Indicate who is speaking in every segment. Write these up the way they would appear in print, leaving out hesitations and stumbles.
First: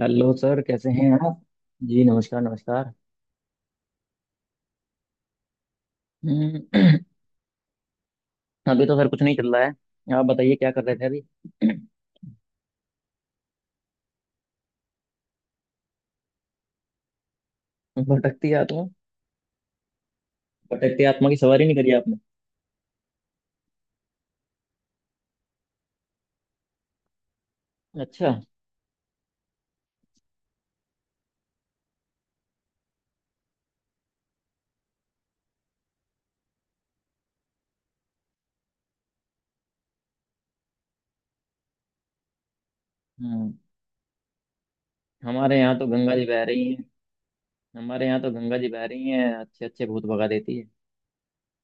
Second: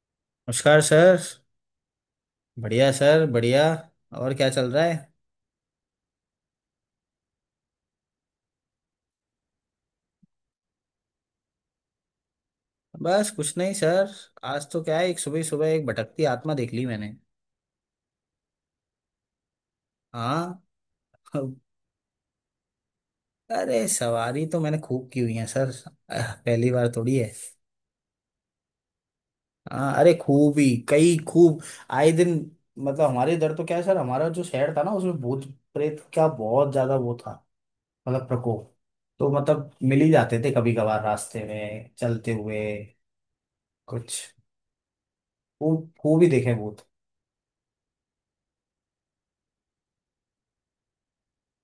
Speaker 1: Hello sir,
Speaker 2: नमस्कार
Speaker 1: कैसे हैं
Speaker 2: सर।
Speaker 1: आप? जी, नमस्कार
Speaker 2: बढ़िया
Speaker 1: नमस्कार।
Speaker 2: सर, बढ़िया। और क्या चल रहा है?
Speaker 1: हम्म। अभी तो सर कुछ नहीं चल रहा है, आप बताइए क्या कर रहे थे अभी।
Speaker 2: बस कुछ नहीं सर। आज तो क्या है, एक सुबह सुबह एक भटकती आत्मा देख ली मैंने।
Speaker 1: भटकती आत्मा?
Speaker 2: हाँ।
Speaker 1: भटकती आत्मा की सवारी नहीं करी आपने?
Speaker 2: अरे सवारी तो मैंने खूब की हुई है सर। पहली बार थोड़ी है।
Speaker 1: अच्छा।
Speaker 2: हाँ, अरे खूब ही, कई खूब। आए दिन। मतलब हमारे इधर तो क्या है सर, हमारा जो शहर था ना उसमें भूत प्रेत का बहुत ज्यादा वो था। मतलब प्रकोप। तो मतलब मिल ही जाते थे कभी कभार रास्ते में चलते हुए
Speaker 1: हम्म।
Speaker 2: कुछ।
Speaker 1: हमारे यहाँ तो
Speaker 2: खूब
Speaker 1: गंगा
Speaker 2: खूब
Speaker 1: जी
Speaker 2: ही
Speaker 1: बह
Speaker 2: देखे
Speaker 1: रही हैं।
Speaker 2: भूत।
Speaker 1: हमारे यहाँ तो गंगा जी बह रही हैं, अच्छे अच्छे भूत भगा देती है।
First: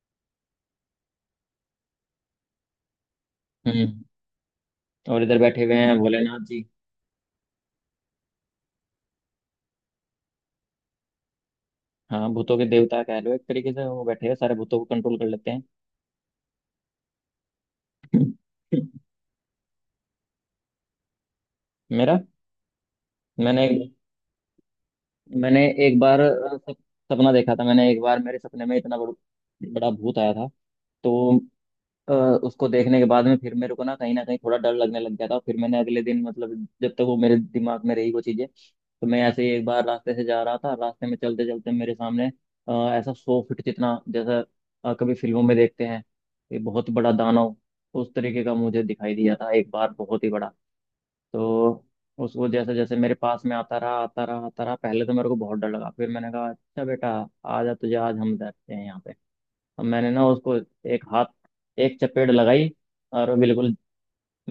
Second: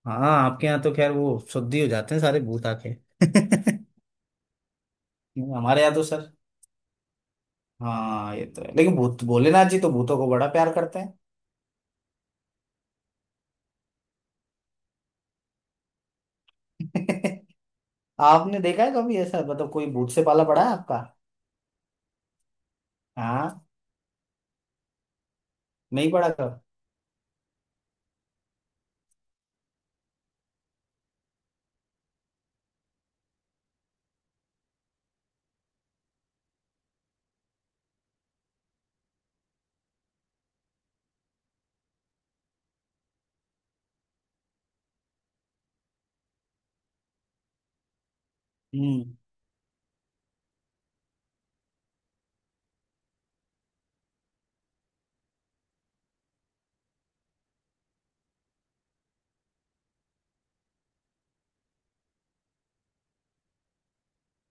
Speaker 2: हाँ, आपके यहाँ तो खैर वो शुद्धि हो जाते हैं सारे भूत आके।
Speaker 1: हम्म। और इधर बैठे हुए
Speaker 2: हमारे यहाँ
Speaker 1: हैं
Speaker 2: तो सर,
Speaker 1: भोलेनाथ जी।
Speaker 2: हाँ ये तो है, लेकिन भूत भोलेनाथ जी तो भूतों को बड़ा प्यार करते
Speaker 1: हाँ, भूतों के देवता कह लो एक तरीके से, वो बैठे हैं, सारे भूतों को कंट्रोल कर लेते
Speaker 2: हैं।
Speaker 1: हैं।
Speaker 2: आपने देखा है कभी ऐसा, मतलब कोई भूत से पाला पड़ा है आपका?
Speaker 1: मेरा।
Speaker 2: हाँ।
Speaker 1: मैंने मैंने एक
Speaker 2: नहीं
Speaker 1: बार
Speaker 2: पड़ा कभी?
Speaker 1: सपना देखा था। मैंने एक बार मेरे सपने में इतना बड़ा भूत आया था। तो अ, उसको देखने के बाद में फिर मेरे को ना कहीं थोड़ा डर लगने लग गया था। फिर मैंने अगले दिन, मतलब जब तक वो मेरे दिमाग में रही वो चीजें, तो मैं ऐसे ही एक बार रास्ते से जा रहा था। रास्ते में चलते चलते मेरे सामने अ, ऐसा 100 फीट जितना, जैसा कभी फिल्मों में देखते हैं ये बहुत बड़ा दानव, उस तरीके का मुझे
Speaker 2: हम्म।
Speaker 1: दिखाई दिया था एक बार, बहुत ही बड़ा। तो उसको, जैसे जैसे मेरे पास में आता रहा आता रहा आता रहा, पहले तो मेरे को बहुत डर लगा, फिर मैंने कहा अच्छा बेटा, आजा, तुझे आज हम बैठते हैं यहाँ पे। अब मैंने ना उसको एक हाथ, एक चपेट लगाई, और वो बिल्कुल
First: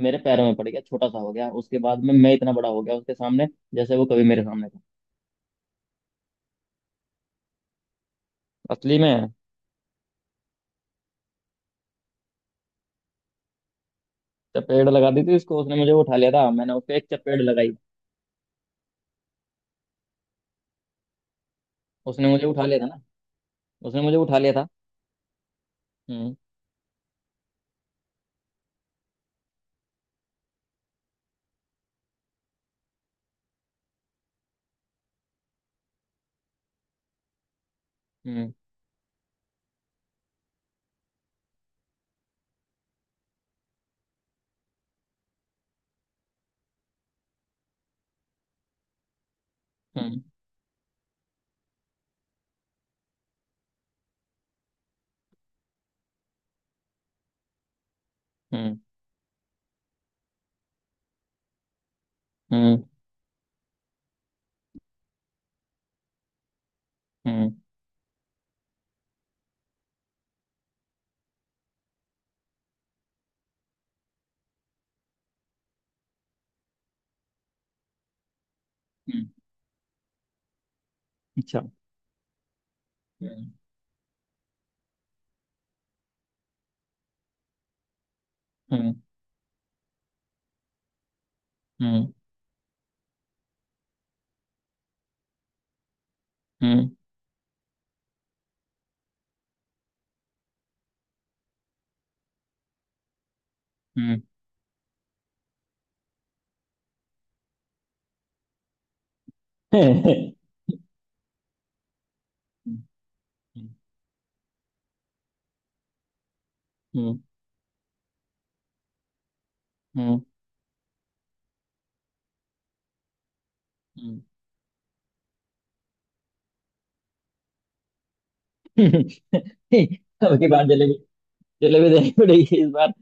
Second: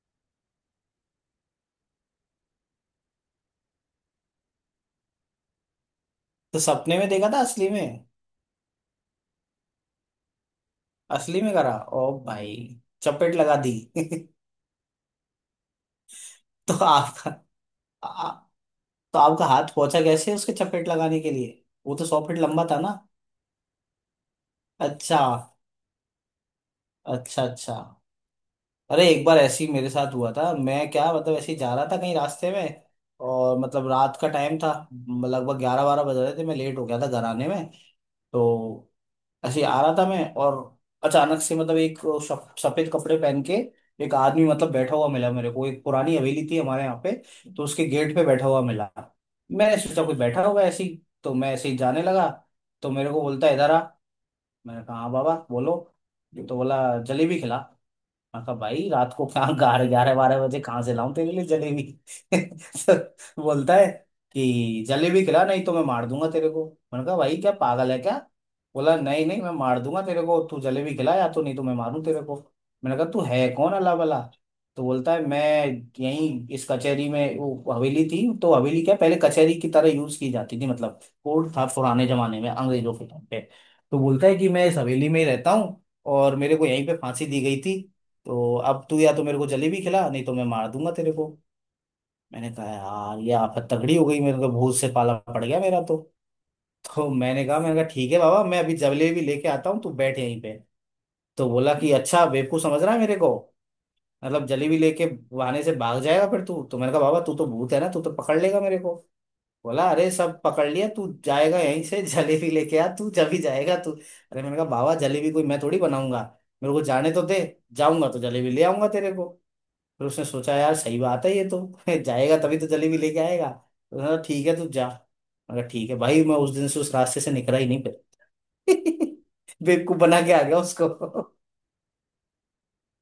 Speaker 1: मेरे पैरों में पड़ गया, छोटा सा हो गया, उसके बाद में मैं इतना बड़ा हो गया उसके सामने, जैसे वो कभी मेरे सामने था।
Speaker 2: तो सपने में देखा था? असली में?
Speaker 1: असली में।
Speaker 2: असली में करा ओ भाई, चपेट लगा दी।
Speaker 1: चपेट लगा दी थी उसको। उसने मुझे उठा लिया था, मैंने
Speaker 2: तो
Speaker 1: उसको एक
Speaker 2: आपका
Speaker 1: चपेट लगाई।
Speaker 2: आ, तो आपका हाथ पहुंचा कैसे उसके, चपेट लगाने के लिए वो तो सौ
Speaker 1: उसने
Speaker 2: फीट
Speaker 1: मुझे उठा
Speaker 2: लंबा
Speaker 1: लिया
Speaker 2: था
Speaker 1: था
Speaker 2: ना?
Speaker 1: ना। उसने मुझे उठा लिया था।
Speaker 2: अच्छा।
Speaker 1: हम्म।
Speaker 2: अच्छा अच्छा। अरे एक बार ऐसे ही मेरे साथ हुआ था। मैं क्या, मतलब ऐसे ही जा रहा था कहीं रास्ते में, और मतलब रात का टाइम था, लगभग ग्यारह बारह बज रहे थे, मैं लेट हो गया था घर आने में।
Speaker 1: हम्म।
Speaker 2: तो ऐसे ही आ रहा था मैं, और अचानक से मतलब एक सफेद कपड़े पहन के एक आदमी मतलब बैठा हुआ मिला मेरे को। एक पुरानी हवेली थी हमारे यहाँ पे, तो उसके गेट पे बैठा हुआ मिला। मैंने सोचा कोई
Speaker 1: हम्म।
Speaker 2: बैठा होगा ऐसे ही, तो मैं ऐसे ही जाने लगा। तो मेरे को बोलता है, इधर आ। मैंने कहा हाँ बाबा बोलो। ये तो बोला, जलेबी खिला। मैं कहा
Speaker 1: हम्म।
Speaker 2: भाई रात को कहाँ ग्यारह ग्यारह बारह बजे कहाँ से लाऊं तेरे लिए जलेबी।
Speaker 1: हम्म।
Speaker 2: तो बोलता है कि जलेबी खिला नहीं तो मैं मार दूंगा तेरे को। मैंने कहा भाई क्या
Speaker 1: हम्म।
Speaker 2: पागल है क्या। बोला नहीं नहीं, मैं मार दूंगा तेरे को, तू जलेबी खिला या तो नहीं तो मैं मारूं तेरे को। मैंने कहा तू है कौन अल्लाह भला। तो बोलता है मैं यहीं इस कचहरी में, वो हवेली थी, तो हवेली क्या पहले
Speaker 1: हम्म।
Speaker 2: कचहरी की तरह यूज की जाती थी, मतलब कोर्ट
Speaker 1: अच्छा।
Speaker 2: था पुराने जमाने में अंग्रेजों के टाइम पे।
Speaker 1: हम्म।
Speaker 2: तो बोलता है कि मैं इस हवेली में ही रहता हूँ, और मेरे को यहीं पे फांसी दी गई थी। तो अब
Speaker 1: हम्म।
Speaker 2: तू या तो मेरे को जलेबी खिला नहीं तो मैं मार दूंगा तेरे को।
Speaker 1: हम्म।
Speaker 2: मैंने कहा यार ये आफत तगड़ी हो गई, मेरे को भूत से पाला पड़ गया मेरा तो।
Speaker 1: हम्म।
Speaker 2: तो मैंने कहा ठीक है बाबा मैं अभी जलेबी लेके आता हूँ, तू बैठ यहीं पे। तो बोला कि अच्छा बेवकूफ समझ रहा है मेरे को,
Speaker 1: हम्म।
Speaker 2: मतलब जलेबी लेके बहाने से भाग जाएगा फिर तू। तो मैंने कहा बाबा तू तो भूत है ना, तू तो पकड़ लेगा मेरे को। बोला
Speaker 1: हम्म।
Speaker 2: अरे सब पकड़ लिया, तू जाएगा यहीं से। जलेबी लेके आ, तू जब ही जाएगा तू। अरे मैंने कहा बाबा जलेबी कोई मैं थोड़ी बनाऊंगा, मेरे को जाने
Speaker 1: हम्म।
Speaker 2: तो दे, जाऊंगा तो जलेबी ले आऊंगा तेरे को। फिर
Speaker 1: हम्म।
Speaker 2: उसने सोचा यार सही बात है ये तो, जाएगा तभी तो जलेबी लेके आएगा। तो उसने कहा
Speaker 1: हम्ब।
Speaker 2: ठीक है तू जा। मैं कहा ठीक है भाई। मैं उस दिन से उस रास्ते से निकला ही नहीं फिर। बेवकूफ बना के
Speaker 1: अब
Speaker 2: आ
Speaker 1: की
Speaker 2: गया
Speaker 1: बार जलेबी,
Speaker 2: उसको।
Speaker 1: जलेबी देनी पड़ेगी इस बार।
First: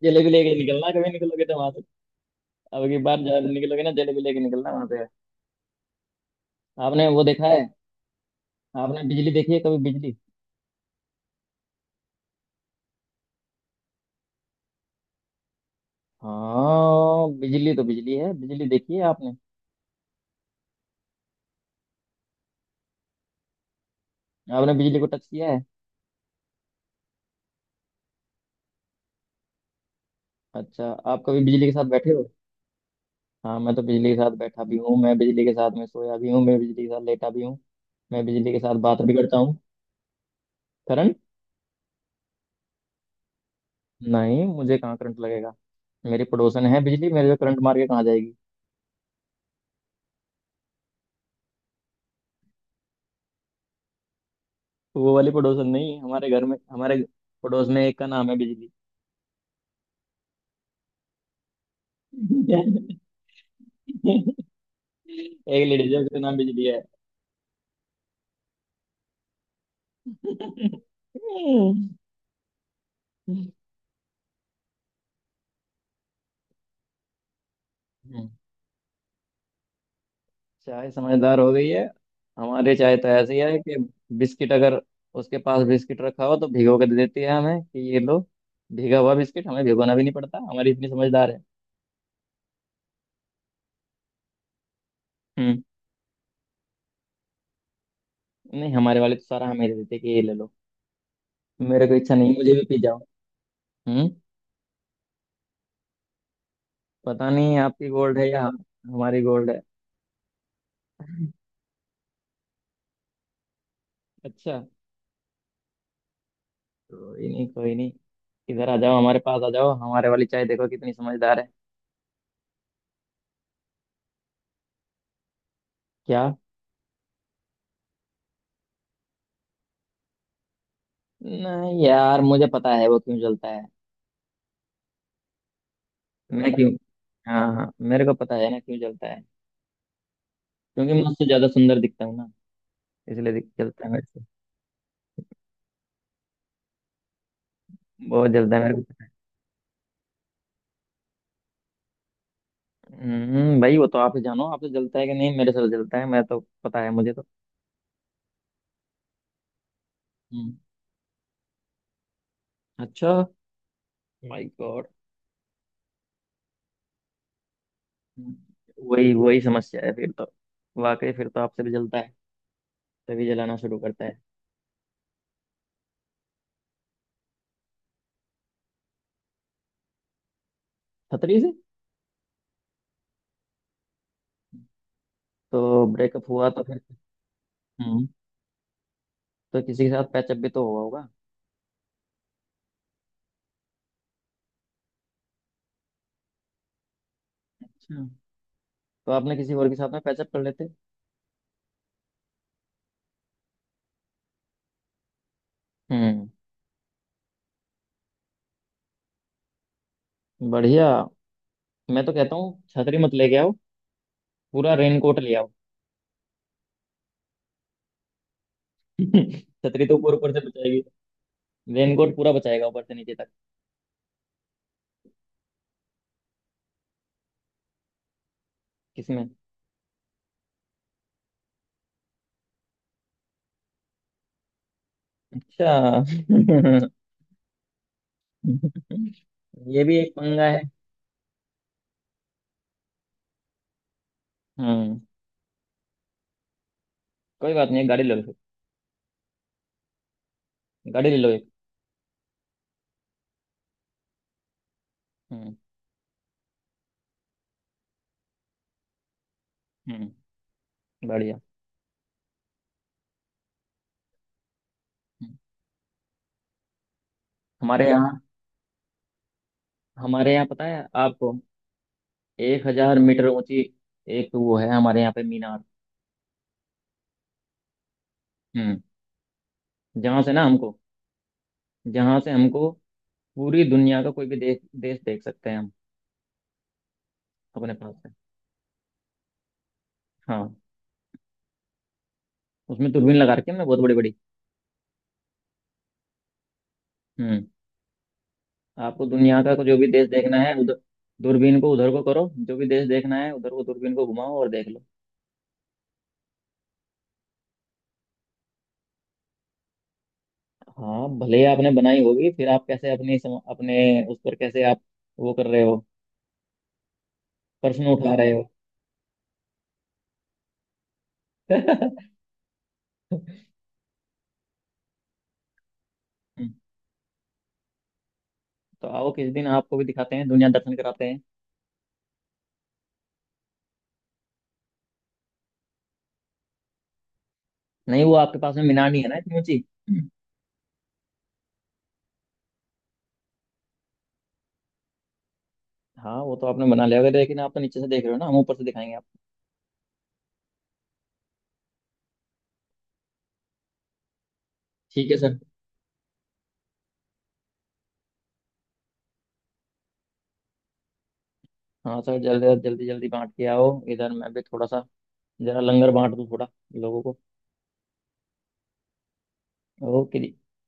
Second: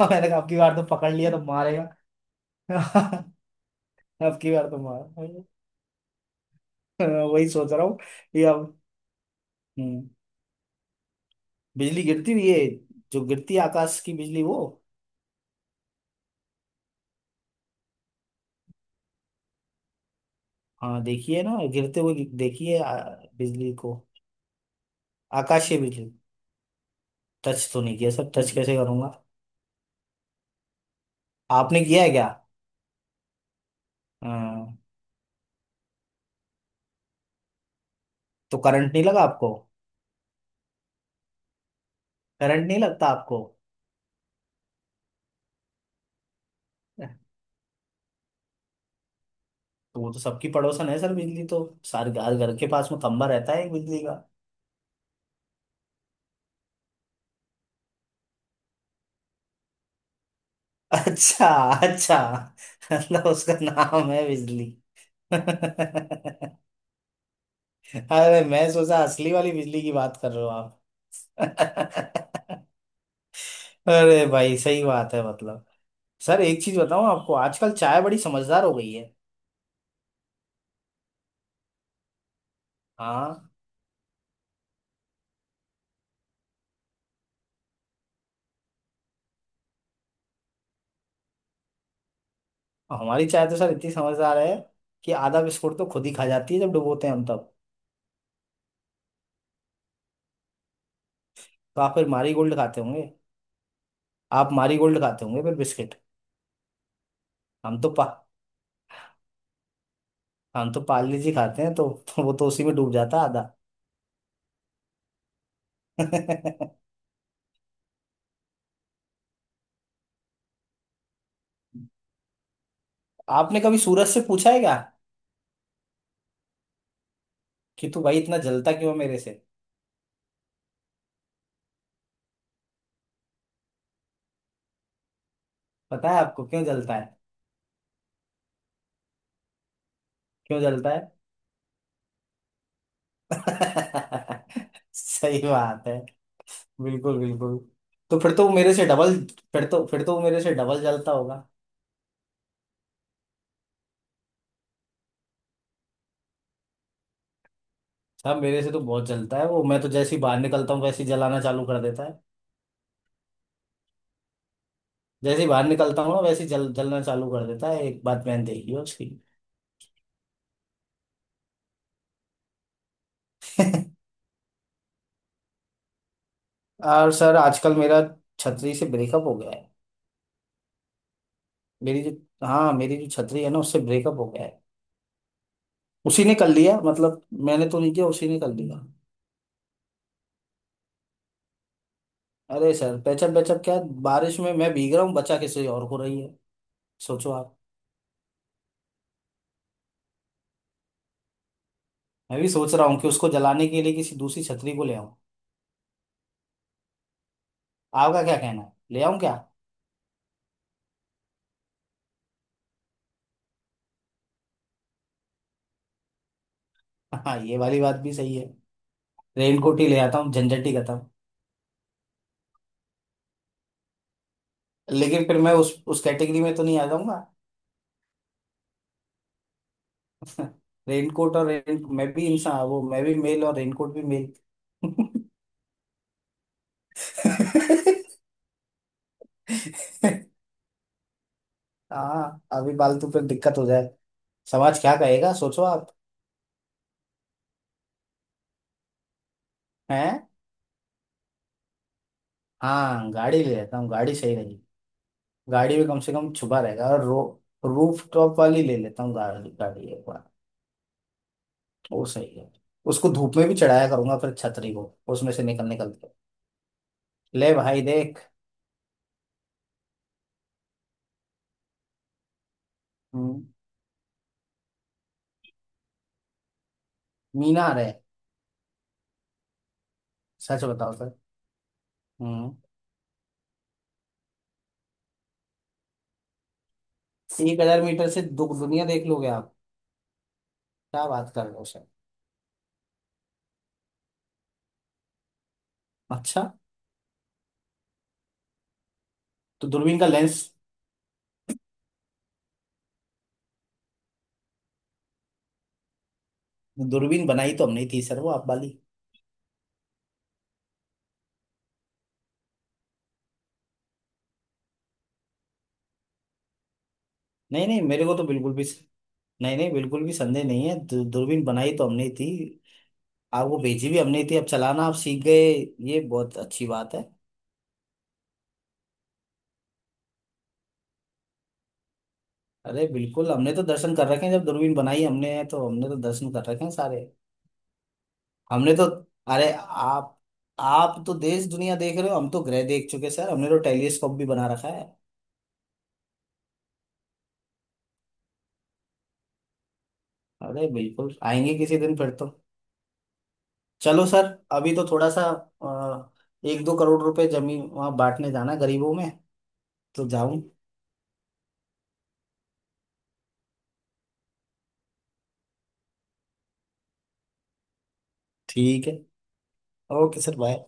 Speaker 2: और मैंने
Speaker 1: जलेबी
Speaker 2: कहा अब
Speaker 1: लेके
Speaker 2: की बार तो
Speaker 1: निकलना, कभी
Speaker 2: पकड़ लिया तो
Speaker 1: निकलोगे तो वहां से। अब की
Speaker 2: मारेगा।
Speaker 1: बार जब निकलोगे ना, जलेबी
Speaker 2: अब
Speaker 1: लेके
Speaker 2: की बार
Speaker 1: निकलना
Speaker 2: तो
Speaker 1: वहां पे।
Speaker 2: मार।
Speaker 1: आपने वो देखा
Speaker 2: वही
Speaker 1: है?
Speaker 2: सोच रहा हूँ कि अब।
Speaker 1: आपने बिजली देखी है? कभी
Speaker 2: हम्म,
Speaker 1: बिजली?
Speaker 2: बिजली गिरती हुई है? जो गिरती है आकाश की बिजली वो।
Speaker 1: हाँ, बिजली तो बिजली है, बिजली देखी है आपने?
Speaker 2: हाँ देखिए ना गिरते हुए देखिए बिजली को,
Speaker 1: आपने बिजली को टच किया है?
Speaker 2: आकाशीय बिजली। टच तो नहीं किया सर, टच कैसे करूंगा?
Speaker 1: अच्छा। आप कभी बिजली के
Speaker 2: आपने
Speaker 1: साथ
Speaker 2: किया
Speaker 1: बैठे
Speaker 2: है क्या?
Speaker 1: हो? हाँ, मैं तो बिजली के साथ बैठा भी
Speaker 2: हाँ।
Speaker 1: हूँ, मैं बिजली के साथ में सोया भी हूँ, मैं बिजली के साथ लेटा भी हूँ। मैं बिजली के
Speaker 2: तो
Speaker 1: साथ
Speaker 2: करंट
Speaker 1: बात
Speaker 2: नहीं
Speaker 1: भी
Speaker 2: लगा
Speaker 1: करता
Speaker 2: आपको?
Speaker 1: हूँ। करण।
Speaker 2: करंट नहीं लगता आपको?
Speaker 1: नहीं, मुझे कहाँ करंट लगेगा। मेरी पड़ोसन है बिजली, मेरे को करंट मार के कहाँ जाएगी।
Speaker 2: तो वो तो सबकी पड़ोसन है सर, बिजली तो सारे घर घर के पास में खंबा रहता है एक बिजली का।
Speaker 1: तो वो वाली पड़ोसन नहीं, हमारे घर में, हमारे पड़ोस में एक का नाम है बिजली।
Speaker 2: अच्छा। अच्छा। मतलब उसका नाम है बिजली।
Speaker 1: एक लेडीज है, उसका नाम
Speaker 2: अरे,
Speaker 1: बिजली है।
Speaker 2: मैं सोचा असली वाली बिजली की बात कर रहे हो आप।
Speaker 1: हम्म।
Speaker 2: अरे भाई सही बात है। मतलब सर एक चीज बताऊं आपको, आजकल चाय बड़ी समझदार हो गई है।
Speaker 1: चाय समझदार हो गई है? हमारे चाय तो ऐसी
Speaker 2: हाँ।
Speaker 1: है कि बिस्किट, अगर उसके पास बिस्किट रखा हो तो भिगो के दे देती है हमें कि ये लो भीगा हुआ बिस्किट, हमें भिगोना भी नहीं पड़ता, हमारी इतनी समझदार है।
Speaker 2: हमारी चाय तो सर इतनी समझदार है कि आधा
Speaker 1: हम्म।
Speaker 2: बिस्कुट तो खुद ही खा जाती है जब डुबोते हैं हम।
Speaker 1: नहीं, हमारे वाले तो सारा हमें दे देते हैं कि ये ले लो,
Speaker 2: तो
Speaker 1: मेरे को
Speaker 2: आप फिर
Speaker 1: इच्छा
Speaker 2: मारी
Speaker 1: नहीं, मुझे
Speaker 2: गोल्ड
Speaker 1: भी पी।
Speaker 2: खाते होंगे।
Speaker 1: हम्म।
Speaker 2: आप मारी गोल्ड खाते होंगे फिर बिस्किट।
Speaker 1: पता नहीं
Speaker 2: हम
Speaker 1: आपकी
Speaker 2: तो पा
Speaker 1: गोल्ड है या हमारी गोल्ड है।
Speaker 2: हम तो पार्ले जी खाते हैं, तो वो तो उसी में डूब जाता है आधा।
Speaker 1: अच्छा। कोई नहीं, कोई नहीं। इधर आ जाओ, हमारे पास आ जाओ, हमारे वाली चाय देखो कितनी समझदार है।
Speaker 2: आपने कभी सूरज से पूछा है क्या,
Speaker 1: क्या?
Speaker 2: कि तू भाई इतना जलता क्यों है मेरे से?
Speaker 1: नहीं यार, मुझे पता है वो क्यों जलता है।
Speaker 2: पता है आपको
Speaker 1: मैं
Speaker 2: क्यों
Speaker 1: क्यों?
Speaker 2: जलता है?
Speaker 1: हाँ हाँ, मेरे को पता है ना क्यों जलता है।
Speaker 2: क्यों जलता
Speaker 1: क्योंकि मैं
Speaker 2: है?
Speaker 1: उससे ज्यादा सुंदर दिखता हूँ ना, इसलिए जलता है मेरे से।
Speaker 2: सही बात है। बिल्कुल बिल्कुल। तो
Speaker 1: बहुत
Speaker 2: फिर तो वो
Speaker 1: जलता है
Speaker 2: मेरे
Speaker 1: मेरे
Speaker 2: से
Speaker 1: को।
Speaker 2: डबल, फिर तो वो मेरे से डबल जलता होगा।
Speaker 1: हम्म, भाई वो तो आप ही जानो आपसे जलता है कि नहीं, मेरे से तो जलता है, मैं तो पता है मुझे तो।
Speaker 2: साहब मेरे से तो बहुत जलता है वो, मैं तो जैसे ही बाहर
Speaker 1: हम्म।
Speaker 2: निकलता हूँ वैसे ही जलाना चालू कर देता है।
Speaker 1: अच्छा। My God.
Speaker 2: जैसे ही बाहर निकलता हूँ ना वैसे ही जल जलना चालू कर देता है, एक बात मैंने देखी है उसकी।
Speaker 1: वही वही समस्या है फिर तो। वाकई फिर तो आपसे भी जलता है, तभी जलाना शुरू करता है।
Speaker 2: और सर आजकल मेरा छतरी से ब्रेकअप हो गया है।
Speaker 1: खतरी से?
Speaker 2: मेरी जो, हाँ मेरी जो छतरी है ना उससे ब्रेकअप हो गया है।
Speaker 1: तो
Speaker 2: उसी
Speaker 1: ब्रेकअप
Speaker 2: ने कर
Speaker 1: हुआ तो
Speaker 2: लिया
Speaker 1: फिर?
Speaker 2: मतलब, मैंने तो नहीं
Speaker 1: हम्म।
Speaker 2: किया, उसी ने कर लिया।
Speaker 1: तो किसी के साथ पैचअप भी तो हुआ होगा।
Speaker 2: अरे सर पेचअप पेचअप क्या, बारिश में मैं भीग रहा हूँ, बचा किसी और को रही है। सोचो आप।
Speaker 1: अच्छा। तो आपने किसी और के साथ में पैचअप कर लेते।
Speaker 2: मैं भी सोच रहा हूँ कि उसको जलाने के लिए किसी दूसरी छतरी को ले आऊं।
Speaker 1: हम्म।
Speaker 2: आपका क्या कहना है, ले आऊं क्या?
Speaker 1: बढ़िया। मैं तो कहता हूँ छतरी मत लेके आओ, पूरा रेनकोट ले आओ।
Speaker 2: हाँ ये वाली बात भी सही है। रेनकोट
Speaker 1: छतरी
Speaker 2: ही
Speaker 1: तो
Speaker 2: ले
Speaker 1: ऊपर
Speaker 2: आता
Speaker 1: ऊपर
Speaker 2: हूँ,
Speaker 1: से
Speaker 2: झंझट ही
Speaker 1: बचाएगी।
Speaker 2: खत्म।
Speaker 1: रेनकोट पूरा बचाएगा ऊपर से नीचे तक।
Speaker 2: लेकिन फिर मैं उस कैटेगरी में तो नहीं आ जाऊंगा?
Speaker 1: किसमें?
Speaker 2: रेनकोट और रेन, मैं भी इंसान, वो मैं भी मेल और रेनकोट भी मेल।
Speaker 1: अच्छा। ये भी एक पंगा है।
Speaker 2: हाँ अभी फालतू पे दिक्कत हो जाए। समाज क्या
Speaker 1: हम्म।
Speaker 2: कहेगा, सोचो आप।
Speaker 1: कोई बात नहीं, एक गाड़ी ले लो फिर।
Speaker 2: हैं?
Speaker 1: गाड़ी ले लो एक।
Speaker 2: हाँ गाड़ी ले लेता हूँ, गाड़ी सही रहेगी।
Speaker 1: हम्म।
Speaker 2: गाड़ी में कम से कम छुपा रहेगा। और रो, रूफ टॉप वाली ले लेता हूँ गाड़ी, एक
Speaker 1: हम्म।
Speaker 2: बार।
Speaker 1: बढ़िया।
Speaker 2: वो सही है। उसको धूप में भी चढ़ाया करूंगा फिर छतरी को, उसमें
Speaker 1: हम्म।
Speaker 2: से निकल निकल के। ले भाई
Speaker 1: हमारे यहाँ,
Speaker 2: देख।
Speaker 1: हमारे यहाँ पता है आपको, 1000 मीटर
Speaker 2: हम्म,
Speaker 1: ऊंची एक वो है हमारे यहाँ पे मीनार।
Speaker 2: मीनार है?
Speaker 1: हम्म। जहाँ से ना
Speaker 2: सच
Speaker 1: हमको,
Speaker 2: बताओ सर।
Speaker 1: जहाँ से
Speaker 2: हम्म।
Speaker 1: हमको पूरी दुनिया का कोई भी देश देश देख सकते हैं हम
Speaker 2: एक
Speaker 1: अपने
Speaker 2: हजार
Speaker 1: पास
Speaker 2: मीटर
Speaker 1: से।
Speaker 2: से दुनिया देख लोगे आप?
Speaker 1: हाँ।
Speaker 2: क्या बात कर रहे हो सर।
Speaker 1: उसमें दूरबीन लगा रखी है हमने, बहुत बड़ी बड़ी।
Speaker 2: अच्छा।
Speaker 1: हम्म। आपको दुनिया का को
Speaker 2: तो
Speaker 1: जो भी
Speaker 2: दूरबीन का
Speaker 1: देश देखना
Speaker 2: लेंस,
Speaker 1: है उधर दूरबीन को, उधर को करो, जो भी देश देखना है उधर को दूरबीन को घुमाओ और देख लो।
Speaker 2: दूरबीन बनाई तो हमने ही थी सर वो, आप वाली।
Speaker 1: हाँ, भले ही आपने बनाई होगी, फिर आप कैसे अपने उस पर कैसे आप वो कर रहे हो,
Speaker 2: नहीं नहीं
Speaker 1: प्रश्न
Speaker 2: मेरे
Speaker 1: उठा
Speaker 2: को तो
Speaker 1: रहे हो।
Speaker 2: बिल्कुल भी, नहीं नहीं बिल्कुल भी संदेह नहीं है। दूरबीन बनाई तो हमने ही थी, आप वो भेजी भी हमने ही थी, अब चलाना आप सीख गए, ये बहुत अच्छी बात है।
Speaker 1: तो आओ किस दिन, आपको भी दिखाते हैं, दुनिया दर्शन कराते हैं।
Speaker 2: अरे बिल्कुल, हमने तो दर्शन कर रखे हैं, जब दूरबीन बनाई हमने है तो हमने तो दर्शन कर रखे हैं सारे।
Speaker 1: नहीं, वो आपके पास में
Speaker 2: हमने तो,
Speaker 1: मीनार नहीं है ना इतनी
Speaker 2: अरे
Speaker 1: ऊंची।
Speaker 2: आप तो देश दुनिया देख रहे हो, हम तो ग्रह देख चुके सर, हमने तो टेलीस्कोप भी बना रखा है।
Speaker 1: हाँ, वो तो आपने बना लिया होगा, लेकिन आप तो नीचे से देख रहे हो ना, हम ऊपर से दिखाएंगे आप।
Speaker 2: अरे बिल्कुल आएंगे किसी दिन फिर तो। चलो सर, अभी तो थोड़ा
Speaker 1: ठीक है
Speaker 2: सा
Speaker 1: सर।
Speaker 2: एक दो करोड़ रुपए जमीन वहाँ बांटने जाना गरीबों में, तो जाऊं?
Speaker 1: हाँ सर, जल्दी जल्दी जल्दी बांट के आओ, इधर मैं भी थोड़ा सा जरा लंगर बांट दूँ थोड़ा लोगों को।
Speaker 2: ठीक है।
Speaker 1: ओके
Speaker 2: ओके
Speaker 1: जी।
Speaker 2: Sir bye.